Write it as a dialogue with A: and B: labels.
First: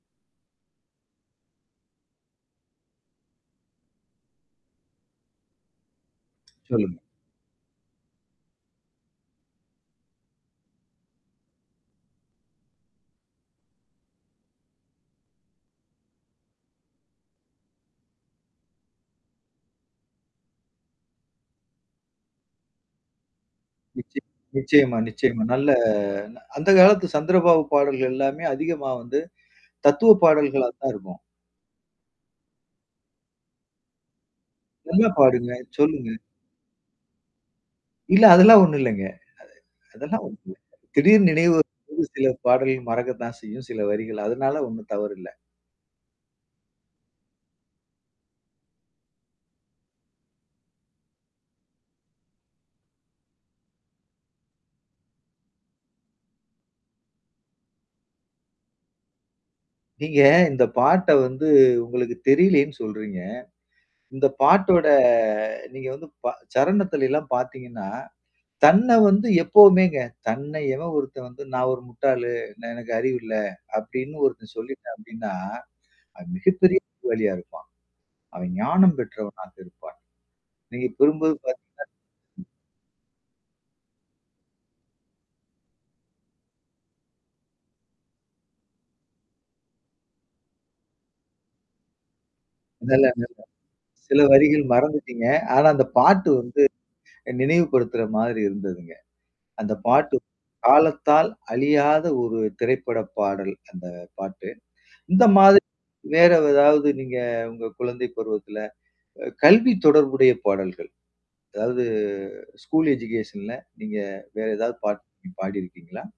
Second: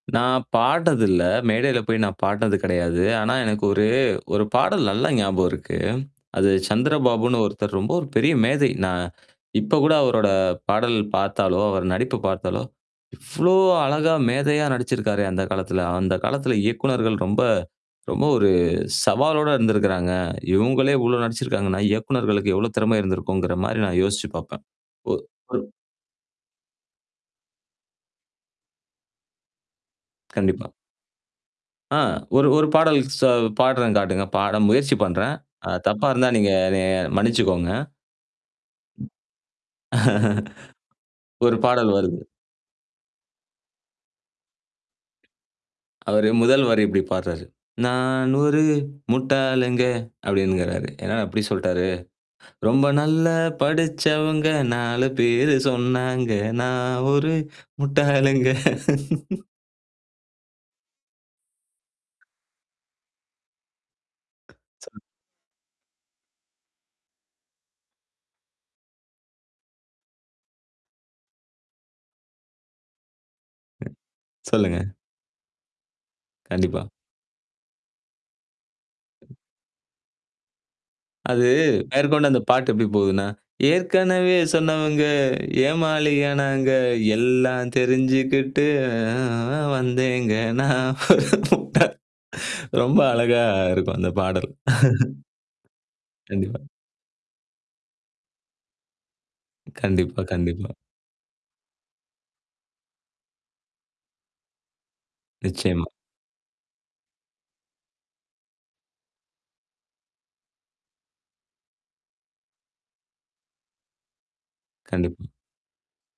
A: நான் பாட்னது இல்ல. மேடையில போய் நான் பாட்டுனது கெடையாது. ஆனா, எனக்கு ஒரு ஒரு பாடல் நல்லா ஞாபகம் இருக்கு. அது
B: சொல்லுங்க.
A: சந்திரபாபுன்னு ஒருத்தர் ரொம்ப ஒரு பெரிய மேதை. நான் இப்ப கூட அவரோட பாடல் பாத்தாலோ, அவர் நடிப்பு பாத்தாலோ! இவ்ளோ அழகா மேதையா நடிச்சிருக்காரே! அந்த காலத்துல. அந்த காலத்துல இயக்குனர்கள் ரொம்ப ரொம்ப ஒரு சவாலோட இருந்திருக்கிறாங்க. இவுங்களே இவ்ளோ நடிச்சிருக்காங்கன்னா, இயக்குனர்களுக்கு எவ்ளோ திறமை இருந்திருக்குங்கிறமாரி நான்
B: நிச்ச
A: யோசிச்சு பாப்பேன்.
B: நிச்சயமா,
A: ஓ
B: நிச்சயமா. நல்ல அந்த காலத்து சந்திரபாபு பாடல்கள் எல்லாமே அதிகமா வந்து தத்துவ பாடல்களா
A: கண்டிப்பா.
B: தான் இருக்கும்.
A: ஆ ஒரு ஒரு பாடல் ச பாடுறேன் காட்டுங்க. பாட முயற்சி
B: நல்லா
A: பண்றேன்.
B: பாடுங்க
A: அ தப்பா
B: சொல்லுங்க?
A: இருந்தா, நீங்க என்னைய மன்னிச்சுக்கோங்க.
B: இல்ல, அதெல்லாம் ஒண்ணும் இல்லேங்க. அ அதெல்லாம் ஒண்ணும் இல்ல. திடீர்
A: ஒரு
B: நினைவு.
A: பாடல்
B: அது
A: வருது.
B: சில பாடல் மறக்கத்தான் செய்யும். சில வரிகள், அதனால ஒண்ணும் தவறு இல்ல.
A: அவரு முதல் வரி இப்பிடி பாடுறாரு. நானொரு முட்டாளுங்க அப்பிடின்கிறாரு. என்னா இப்பிடி சொல்ட்டாரு? ரொம்ப நல்ல படிச்சவங்க, 4 பேரு சொன்னாங்க நான் ஒரு முட்டாளுங்க.
B: நீங்க இந்த பாட்ட வந்து உங்களுக்கு தெரியலைன்னு சொல்றீங்க. இந்த பாட்டோட நீங்க வந்து ப சரணத்தில எல்லாம் பாத்தீங்கன்னா, தன்ன வந்து எப்போவுமேங்க. தன்னை எவன் ஒருத்தன் வந்து நான் ஒரு முட்டாளு! நான் எனக்கு அறிவு இல்ல! அப்பிடின்னு ஒருத்தன்
A: சொல்லுங்க.
B: சொல்லிட்டான் அப்பிடின்னா, அ மிகப்பெரிய
A: கண்டிப்பா.
B: புத்திசாலியா இருப்பான். அவன் ஞானம் பெற்றவனாக இருப்பான். நீங்க கூறும்போது
A: அது
B: பாத்தீங்கன்னா
A: மேற்கொண்டு அந்த பாட்டு எப்பிடி போகுதுன்னா? ஏற்கனவே சொன்னவுங்க ஏமாளி ஆனாங்க, எல்லாம் தெரிஞ்சுக்கிட்டு அ, ஆ வந்தேங்க நான் ஒரு முட்டாள் ரொம்ப
B: நல்ல, நல்ல
A: அழகா இருக்கும் அந்த
B: சில
A: பாடல்.
B: வரிகள் மறந்துட்டீங்க. ஆனா அந்த பாட்டு
A: கண்டிப்பா.
B: வந்து, நினைவு படுத்துற மாதிரி இருந்ததுங்க. அந்த பாட்டு
A: கண்டிப்பா, கண்டிப்பா.
B: காலத்தால் அழியாத ஒரு திரைப்பட பாடல், அந்த பாட்டு. இந்த மாதிரி
A: நிச்சயமா.
B: வேற ஏதாவது நீங்க உங்க குழந்தை பருவத்தில, அ கல்வி தொடர்புடைய பாடல்கள், அதாவது ஸ்கூல் எஜுகேஷன்ல நீங்க வேற ஏதாவது பாட்டு
A: கண்டிப்பா.
B: நீங்க பாடிருக்கீங்களா?